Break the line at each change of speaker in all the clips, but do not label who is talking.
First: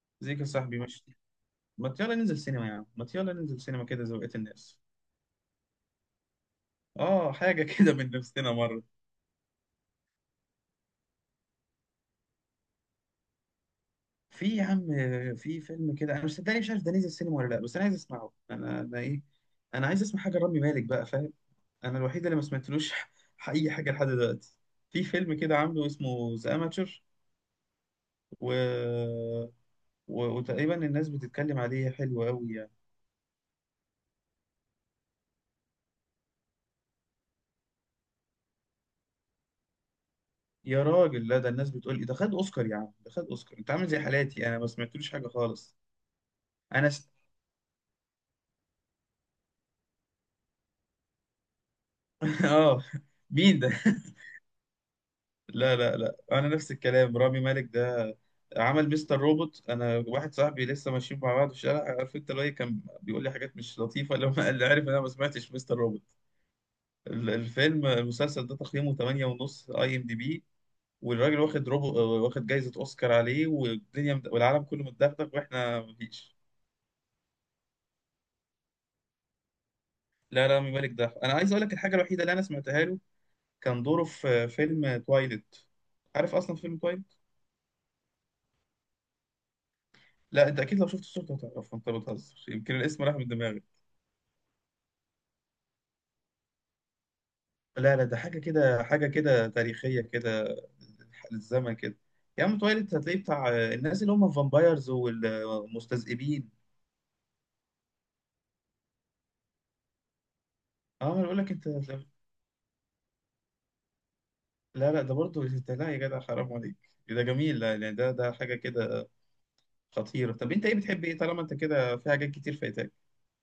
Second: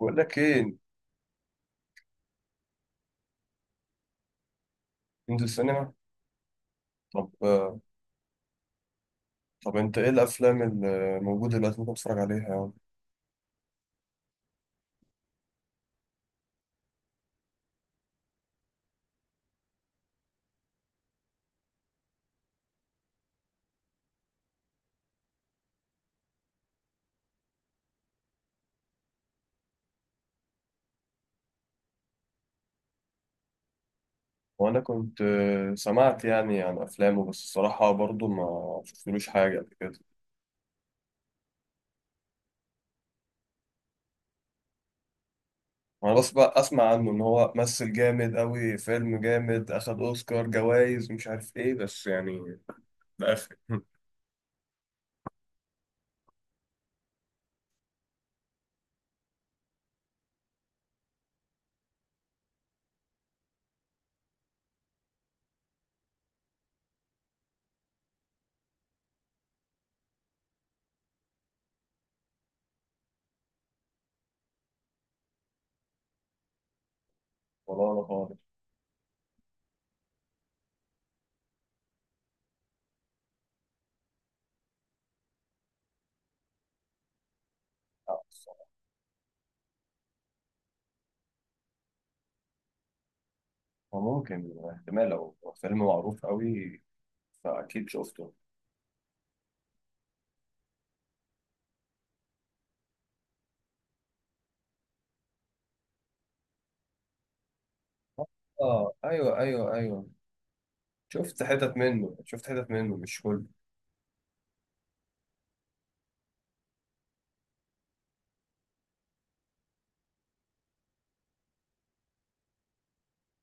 بقول لك
زيك يا
ايه؟
صاحبي ماشي. ما يلا ننزل سينما يا عم، ما يلا ننزل سينما كده زي بقية الناس.
ننزل سينما.
اه حاجة
طب
كده من نفسنا مرة.
طب انت ايه الافلام اللي موجوده دلوقتي ممكن اتفرج عليها يعني؟
في يا عم، في فيلم كده انا مش صدقني مش عارف ده نزل سينما ولا لا، بس انا عايز اسمعه. انا ايه، انا عايز اسمع حاجة رامي مالك بقى فاهم. انا الوحيد اللي ما سمعتلوش اي حاجة لحد دلوقتي. في فيلم كده عامله اسمه ذا اماتشر و... وتقريبا الناس بتتكلم عليه حلو قوي يعني.
وانا كنت، سمعت يعني عن افلامه، بس الصراحه برضو ما شفتلوش حاجه قبل كده.
يا راجل لا، ده الناس بتقول ايه؟ ده خد اوسكار يا عم، ده خد اوسكار. انت عامل زي حالاتي انا ما سمعتلوش حاجة خالص.
انا بس بقى اسمع
انا
عنه ان هو مثل جامد قوي، فيلم جامد، اخد اوسكار جوائز مش عارف ايه، بس يعني
اه،
ده اخر
مين ده؟ لا انا نفس الكلام. رامي مالك ده عمل مستر روبوت. انا واحد صاحبي لسه ماشيين مع بعض في الشارع، عارف انت اللي هو إيه، كان بيقول لي حاجات مش لطيفه لما اللي عارف إن انا ما سمعتش مستر روبوت. الفيلم المسلسل ده تقييمه 8 ونص اي ام دي بي. والراجل واخد واخد جايزه اوسكار عليه، والدنيا والعالم كله متدغدغ واحنا مفيش.
والله انا خالص.
لا لا، رامي مالك ده انا عايز اقول لك الحاجه الوحيده اللي انا سمعتها له. كان دوره في فيلم تويلت. عارف اصلا فيلم.
الصراحة.
لا انت اكيد لو شفت الصورة هتعرف، انت بتهزر، يمكن الاسم راح من دماغي.
وممكن احتمال لو فيلم معروف قوي فاكيد
لا لا ده
شفته.
حاجة كده، حاجة كده تاريخية كده، للزمن كده. يا عم تويلايت هتلاقيه بتاع الناس اللي هم الفامبايرز والمستذئبين.
اه ايوه ايوه ايوه.
اه انا بقول
شفت
لك انت.
حتت منه، شفت حتت منه، مش كله.
لا لا ده برضه انت، لا يا جدع حرام عليك ده جميل. لا يعني ده حاجة كده خطيرة. طب انت ايه بتحب ايه طالما انت كده، في حاجات كتير فايتاك.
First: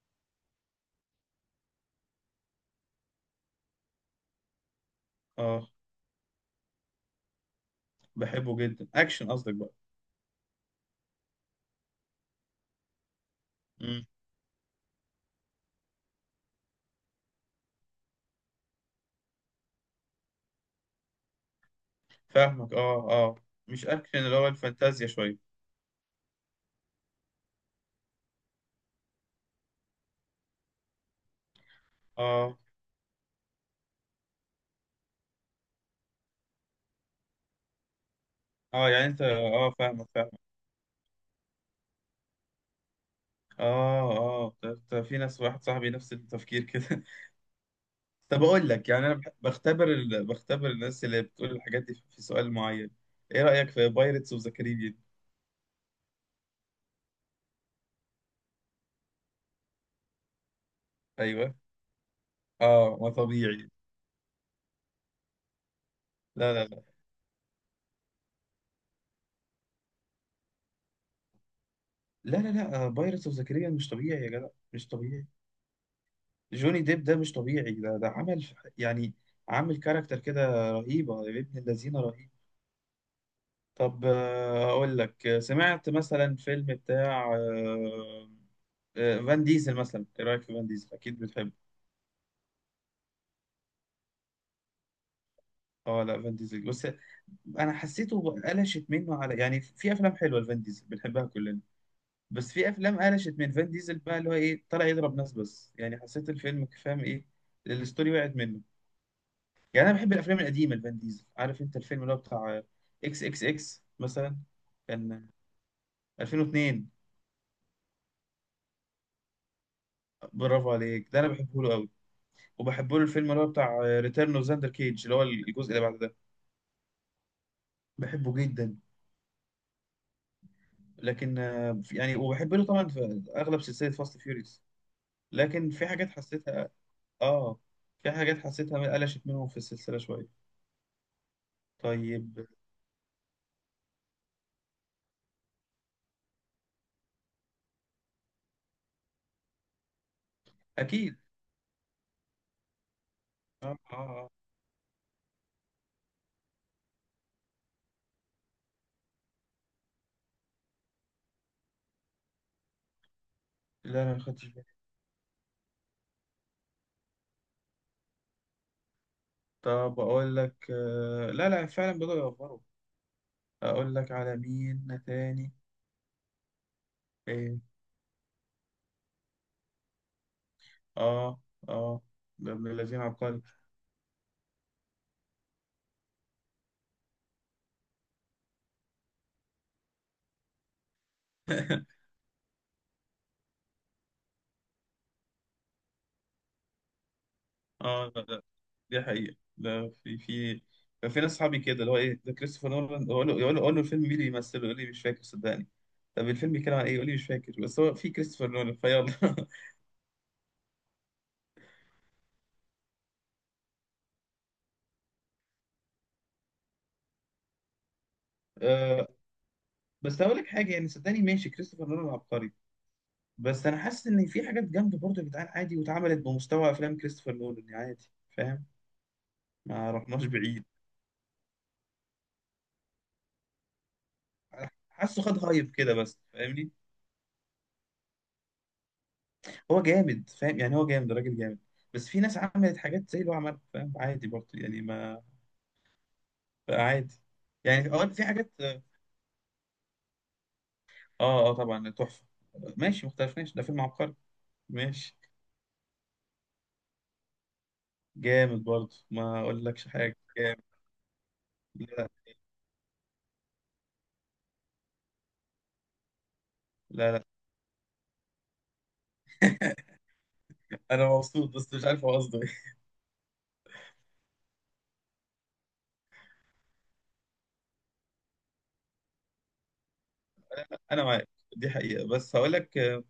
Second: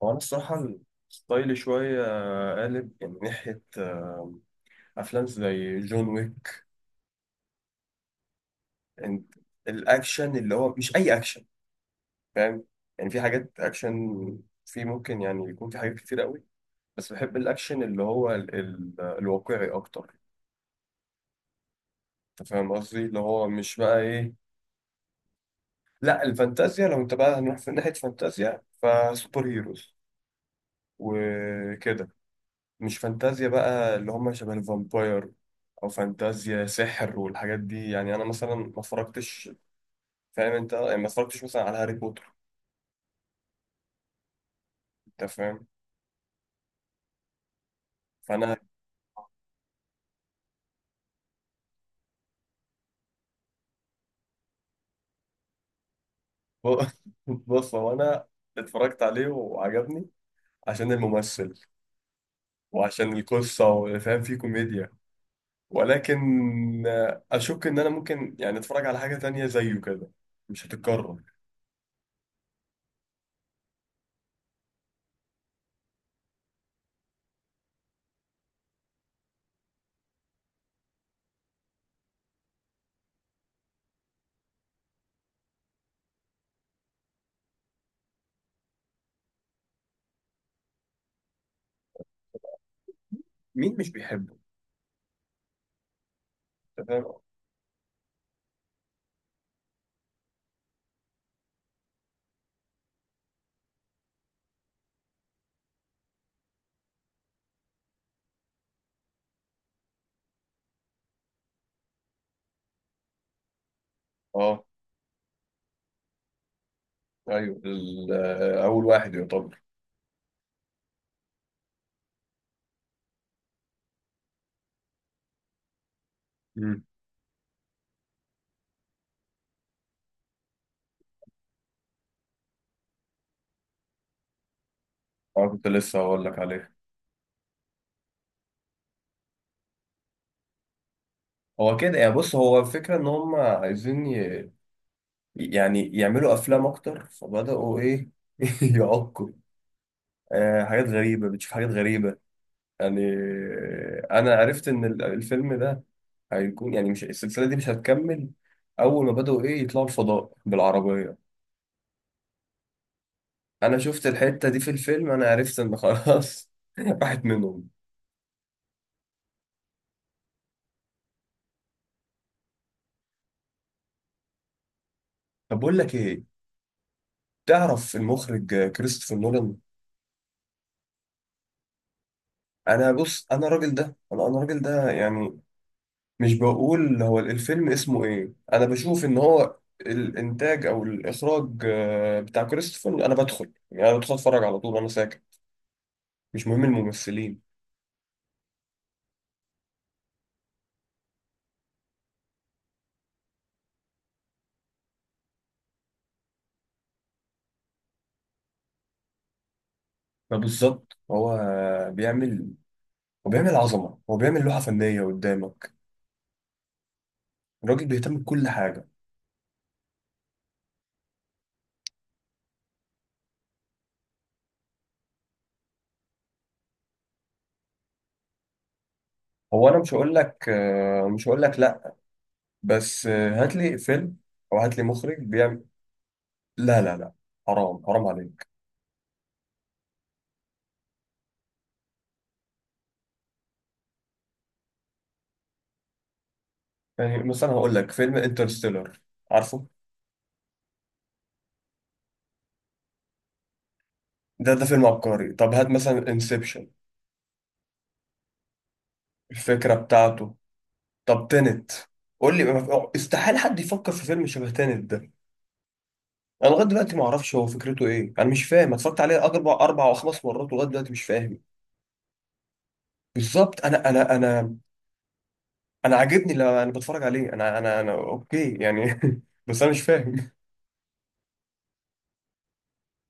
هو أنا الصراحة ستايلي شوية، قالب من ناحية، أفلام
اه
زي جون ويك
بحبه جدا،
and
اكشن قصدك بقى.
الأكشن اللي هو مش أي أكشن، فاهم؟ يعني في حاجات أكشن،
امم
في ممكن يعني يكون في حاجات كتير قوي، بس بحب الأكشن اللي هو ال الواقعي أكتر. أنت فاهم
فاهمك،
قصدي؟
اه
اللي
اه،
هو مش
مش
بقى
اكشن
إيه،
اللي هو الفانتازيا شوية.
لا الفانتازيا، لو أنت بقى هنروح في ناحية فانتازيا فسوبر هيروز وكده،
اه
مش فانتازيا بقى اللي هم شبه الفامباير او فانتازيا سحر والحاجات دي. يعني انا مثلا ما
اه يعني انت
اتفرجتش،
اه، فاهمك.
فاهم انت؟ يعني ما اتفرجتش مثلا على هاري بوتر.
اه اه طب في
انت
ناس واحد
فاهم.
صاحبي نفس التفكير كده طب
فانا
اقول لك يعني انا بختبر بختبر الناس اللي بتقول الحاجات دي في سؤال معين. ايه رأيك في بايرتس اوف ذا كاريبيان؟
ب- بص، هو انا اتفرجت عليه وعجبني عشان الممثل،
ايوه اه، ما
وعشان القصه،
طبيعي.
وفاهم فيه كوميديا. ولكن
لا لا لا،
اشك ان انا ممكن يعني اتفرج على حاجه تانية زيه كده. مش هتتكرر.
لا لا لا، بايرتس اوف ذا كاريبيان مش طبيعي يا جدع، مش طبيعي. جوني ديب ده مش طبيعي، ده عمل يعني عامل كاركتر كده رهيبة يا ابن الذين، رهيب. طب أقول لك سمعت مثلا فيلم بتاع فان ديزل مثلا. إيه رأيك في فان ديزل؟ أكيد بتحبه.
مين مش بيحبه؟
أه لا فان ديزل
انت
بس،
فاهم.
أنا حسيته قلشت منه على، يعني في أفلام حلوة لفان ديزل بنحبها كلنا، بس في أفلام قلشت من فان ديزل بقى اللي هو إيه، طلع يضرب ناس بس، يعني حسيت الفيلم فاهم إيه، الستوري وقعت منه. يعني أنا بحب الأفلام القديمة لفان ديزل. عارف أنت الفيلم اللي هو بتاع إكس إكس إكس مثلا،
اه
كان 2002.
ايوه، اول واحد يعتبر.
برافو عليك، ده أنا بحبه له. وبحب له الفيلم اللي هو بتاع ريتيرن اوف زاندر كيج اللي هو الجزء اللي بعد ده، بحبه جدا. لكن يعني وبحب له طبعا في اغلب سلسله فاست فيوريوس.
اه كنت
لكن في
لسه
حاجات
هقول لك
حسيتها
عليه.
اه، في حاجات حسيتها قلشت منهم في السلسله شويه.
هو كده يعني، بص،
طيب
هو الفكرة ان هم عايزين يعني يعملوا افلام اكتر، فبدأوا ايه يعقوا. آه حاجات
اكيد.
غريبة، بتشوف حاجات غريبة يعني.
اه اه آه.
انا عرفت ان الفيلم ده هيكون يعني، مش، السلسلة دي مش هتكمل. اول ما بدأوا ايه يطلعوا الفضاء بالعربية، انا
لا
شفت
انا ما خدتش
الحتة دي
بالي.
في الفيلم، انا عرفت ان خلاص راحت منهم.
طب اقول لك آه، لا لا فعلا بدأوا يوفروا. اقول لك على مين تاني.
طب بقول لك ايه،
ايه.
تعرف المخرج كريستوفر نولان؟
اه اه. ده ابن
انا
الذين
بص،
عبقري.
انا الراجل ده، انا الراجل ده يعني مش بقول هو الفيلم اسمه ايه، انا بشوف ان هو الانتاج او الاخراج بتاع كريستوفر، انا بدخل يعني انا بدخل اتفرج على طول، انا ساكت، مش مهم الممثلين.
اه دي حقيقة، لا في كان في ناس صحابي كده اللي هو ايه ده كريستوفر نولان، اقول له يقول له، أقول له الفيلم مين اللي يمثله؟ يقول لي مش فاكر صدقني. طب الفيلم بيتكلم عن ايه؟ يقول لي مش فاكر، بس هو في كريستوفر نولان فيلا
فبالظبط بيعمل هو بيعمل عظمه، هو بيعمل لوحه فنيه قدامك، الراجل بيهتم بكل حاجه.
آه، بس هقول لك حاجة، يعني صدقني ماشي كريستوفر نولان عبقري، بس انا حاسس ان في حاجات جامدة برضه يا جدعان، عادي واتعملت بمستوى افلام كريستوفر نولان، يعني عادي فاهم.
هو انا
ما
مش هقول
رحناش
لك،
بعيد.
مش هقول لك لا، بس هات لي فيلم او هات لي مخرج
حاسه خد
بيعمل.
هايب كده بس فاهمني.
لا لا لا، حرام حرام عليك.
هو جامد فاهم، يعني هو جامد، راجل جامد. بس في ناس عملت حاجات زي اللي هو عملها فاهم، عادي برضه يعني ما، عادي.
يعني مثلا هقول لك
يعني اه
فيلم
في حاجات اه.
انترستيلر، عارفه.
اه طبعا تحفه، ماشي مختلفناش ده فيلم عبقري.
ده ده فيلم
ماشي
عبقري. طب هات مثلا انسبشن،
جامد برضه ما
الفكرة
اقولكش حاجه،
بتاعته.
جامد.
طب تنت،
لا
قول لي استحيل حد يفكر في فيلم شبه تنت ده. انا لغايه دلوقتي ما
لا لا.
اعرفش هو فكرته ايه، انا مش فاهم. أنا اتفرجت عليه اربع اربع او خمس مرات ولغايه دلوقتي مش
انا
فاهم.
مبسوط بس مش عارف هو قصده ايه.
بالظبط، انا انا عاجبني لما انا بتفرج عليه، انا اوكي يعني بس انا مش فاهم.
انا معاك، دي حقيقه. بس هقول لك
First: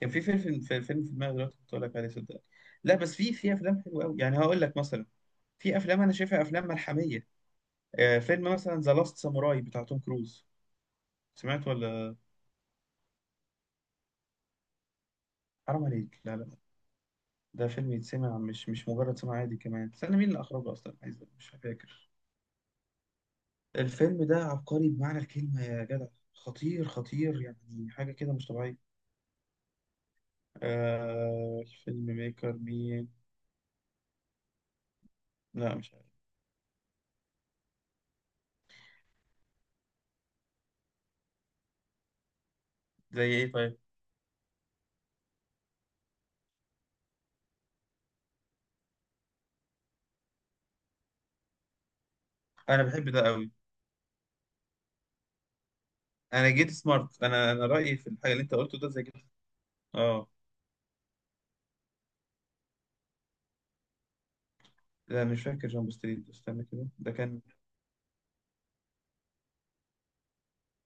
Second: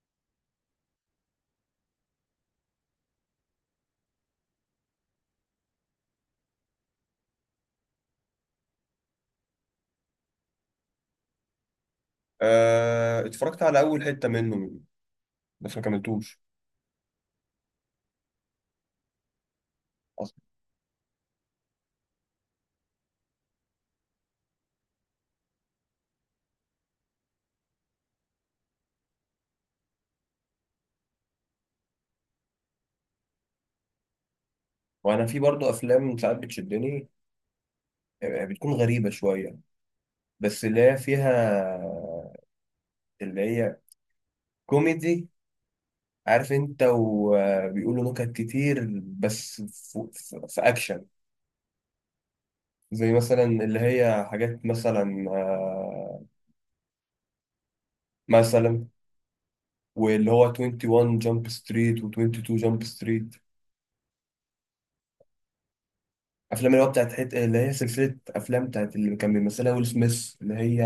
كان في فيلم في دماغي دلوقتي كنت هقول لك عليه صدقني. لا بس في افلام حلوه قوي، يعني هقول لك مثلا، في افلام انا شايفها افلام ملحميه. فيلم مثلا ذا لاست ساموراي بتاع توم كروز، سمعت ولا؟
أه اتفرجت على اول حتة منه بس ما
حرام عليك، لا
كملتوش.
لا ده فيلم يتسمع، مش مش مجرد سمع عادي. كمان استنى مين
اصلا
اللي اخرجه اصلا، عايز مش فاكر. الفيلم ده عبقري بمعنى الكلمة يا جدع. خطير خطير، يعني حاجة كده مش طبيعية. آه الفيلم ميكر مين؟
وانا في برضه
لا مش عارف.
افلام ساعات بتشدني، بتكون غريبة شوية بس اللي هي فيها،
زي
اللي
ايه
هي
طيب؟
كوميدي، عارف انت، وبيقولوا نكت كتير، بس في اكشن.
انا بحب
زي
ده
مثلا
قوي.
اللي هي حاجات مثلا،
انا جيت سمارت، انا رأيي في الحاجة اللي انت قلته
مثلا
ده زي كده. اه
واللي هو 21 جامب ستريت و22 جامب ستريت.
لا مش فاكر جامب ستريت، استنى
افلام اللي
كده
هو
ده
بتاعت
كان.
اللي هي سلسله افلام بتاعت اللي كان بيمثلها ويل سميث، اللي هي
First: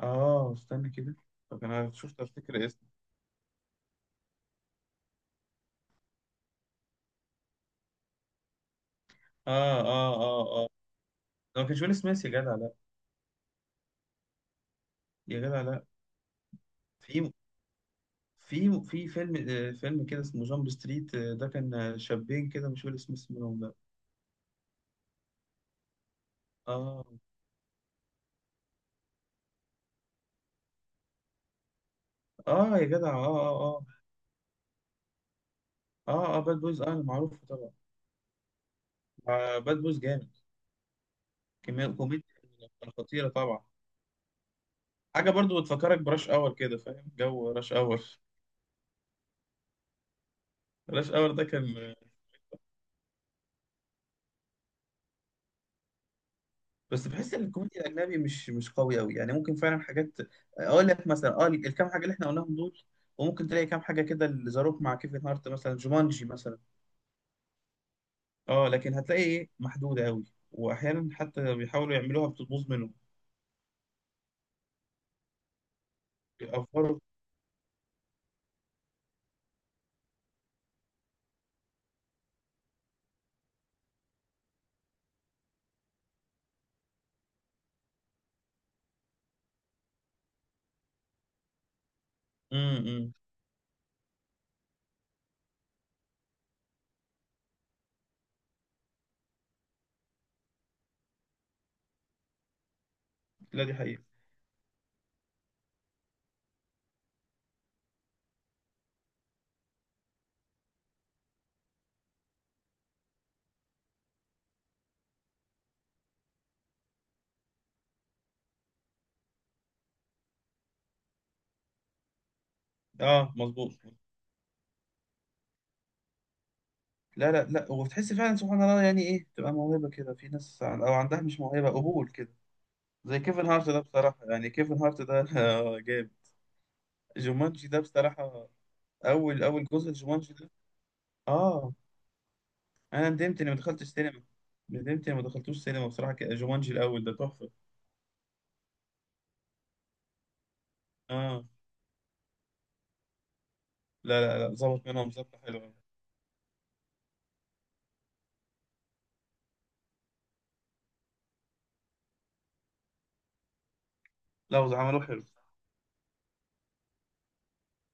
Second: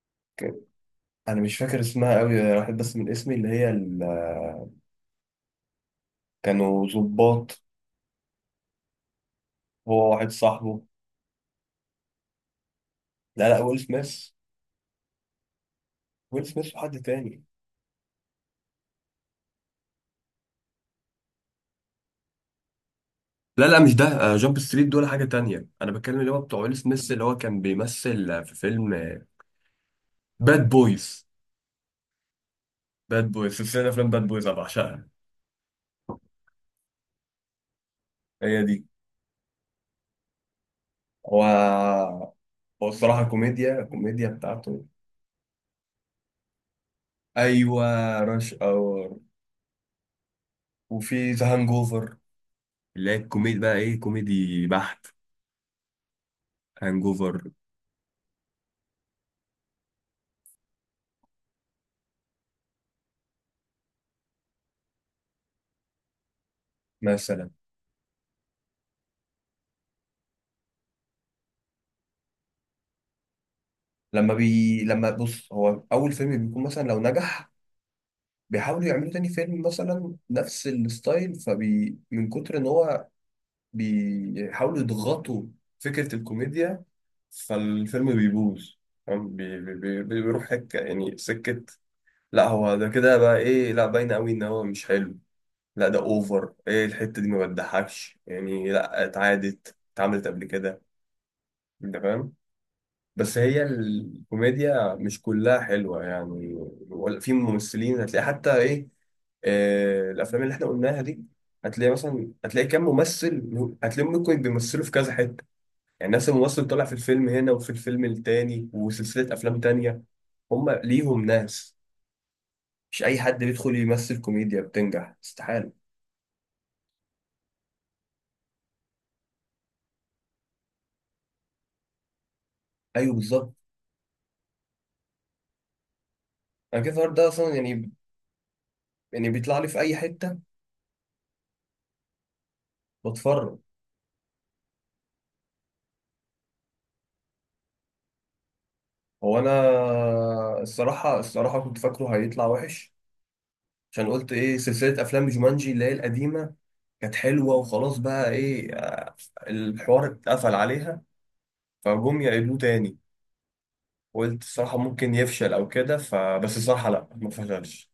اه
ك-
استنى كده.
انا مش
طب
فاكر
انا
اسمها
شفت
قوي،
افتكر
راحت
اسمه.
بس من اسمي اللي هي ال... كانوا ظباط،
اه
هو
اه
واحد
اه اه.
صاحبه.
ده ما كانش ويل سميث يا جدع لا.
لا لا، ويل سميث،
يا جدع لا.
ويل سميث وحد
في
تاني.
في فيلم فيلم كده اسمه جامب ستريت، ده كان شابين كده مش فاكر اسم اسمهم
لا
ده.
لا، مش ده. جامب ستريت دول حاجة تانية، أنا بتكلم اللي هو بتوع ويل
اه
سميث اللي هو كان بيمثل، في فيلم باد بويز.
اه يا جدع اه
باد بويز،
اه
سلسلة
اه
أفلام باد بويز أنا بعشقها.
اه. اه باد بويز، اه معروف طبعا.
هي دي.
آه باد بويز جامد،
هو
كمية كوميديا،
هو الصراحة
خطيرة طبعا.
كوميديا، الكوميديا بتاعته.
حاجة برضو بتفكرك براش اور كده، فاهم جو راش
أيوة،
اور؟
راش أور
راش اور
وفي
ده
ذا هانج
كان.
أوفر، اللي هي الكوميدي بقى إيه، كوميدي بحت. هانج
بس بحس ان
أوفر.
الكوميديا الاجنبي مش مش قوي قوي، يعني ممكن فعلا حاجات، اقول لك مثلا اه الكام حاجة اللي احنا قلناهم دول، وممكن تلاقي كام حاجة كده اللي زاروك مع كيفن هارت مثلا، جومانجي مثلا،
مثلا
اه لكن هتلاقي ايه محدودة قوي. واحيانا حتى بيحاولوا يعملوها بتبوظ منهم،
لما بي لما بص، هو أول فيلم بيكون مثلا
بيأفروا.
لو نجح، بيحاولوا يعملوا تاني فيلم مثلا نفس الستايل، فبي من كتر ان هو بيحاولوا يضغطوا فكرة الكوميديا فالفيلم بيبوظ. فاهم؟ بيروح حك يعني سكة. لا
امم
هو ده
إمم.
كده بقى ايه، لا باين قوي ان هو مش حلو. لا ده اوفر، ايه الحتة دي، ما بتضحكش يعني، لا اتعادت اتعملت قبل كده. انت فاهم. بس هي
لا دي حقيقة.
الكوميديا مش كلها حلوة يعني. ولا في ممثلين هتلاقي حتى ايه. آه الافلام اللي احنا قلناها دي، هتلاقي مثلا، هتلاقي كام ممثل، هتلاقيهم ممكن بيمثلوا في كذا حتة. يعني نفس الممثل طلع في الفيلم هنا وفي الفيلم التاني وسلسلة أفلام تانية. هم ليهم ناس، مش أي
اه
حد
مظبوط.
بيدخل يمثل كوميديا بتنجح، استحالة.
لا لا لا، وبتحس فعلا سبحان الله يعني ايه تبقى موهبة كده، في ناس او عندها مش موهبة قبول كده.
أيوه
زي كيفن
بالظبط.
هارت ده بصراحة، يعني كيفن هارت ده جامد.
أنا كيف النهارده ده أصلا
جومانجي ده
يعني،
بصراحة،
يعني
اول
بيطلع
اول
لي في
جزء
أي
جومانجي
حتة
ده. اه انا ندمت اني ما
بتفرج.
دخلتش سينما. ندمت اني ما دخلتوش سينما بصراحة، جومانجي الاول ده تحفة.
هو أنا الصراحة،
اه
الصراحة كنت فاكره هيطلع وحش، عشان
لا
قلت
لا لا
إيه
ظبط
سلسلة
منهم
أفلام
ظبطة
جومانجي
حلوة.
اللي هي القديمة، كانت حلوة وخلاص بقى إيه، الحوار اتقفل عليها، فجم يعيدوه تاني، قلت
لا
الصراحة
وعملوه
ممكن
حلو.
يفشل أو كده، فبس الصراحة لأ ما فشلش.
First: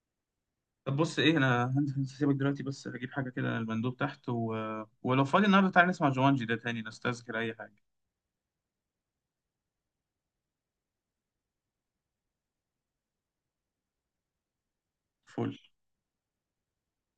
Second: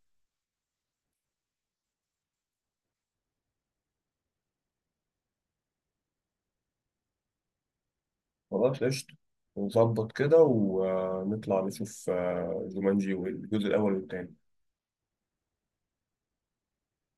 طب بص ايه، انا هنزل سيبك دلوقتي بس هجيب حاجه كده من المندوب تحت ولو فاضي النهارده تعالى نسمع جوانجي ده تاني، نستذكر اي حاجه.
خلاص قشطة، نظبط كده ونطلع نشوف جومانجي والجزء الأول والتاني.
فل.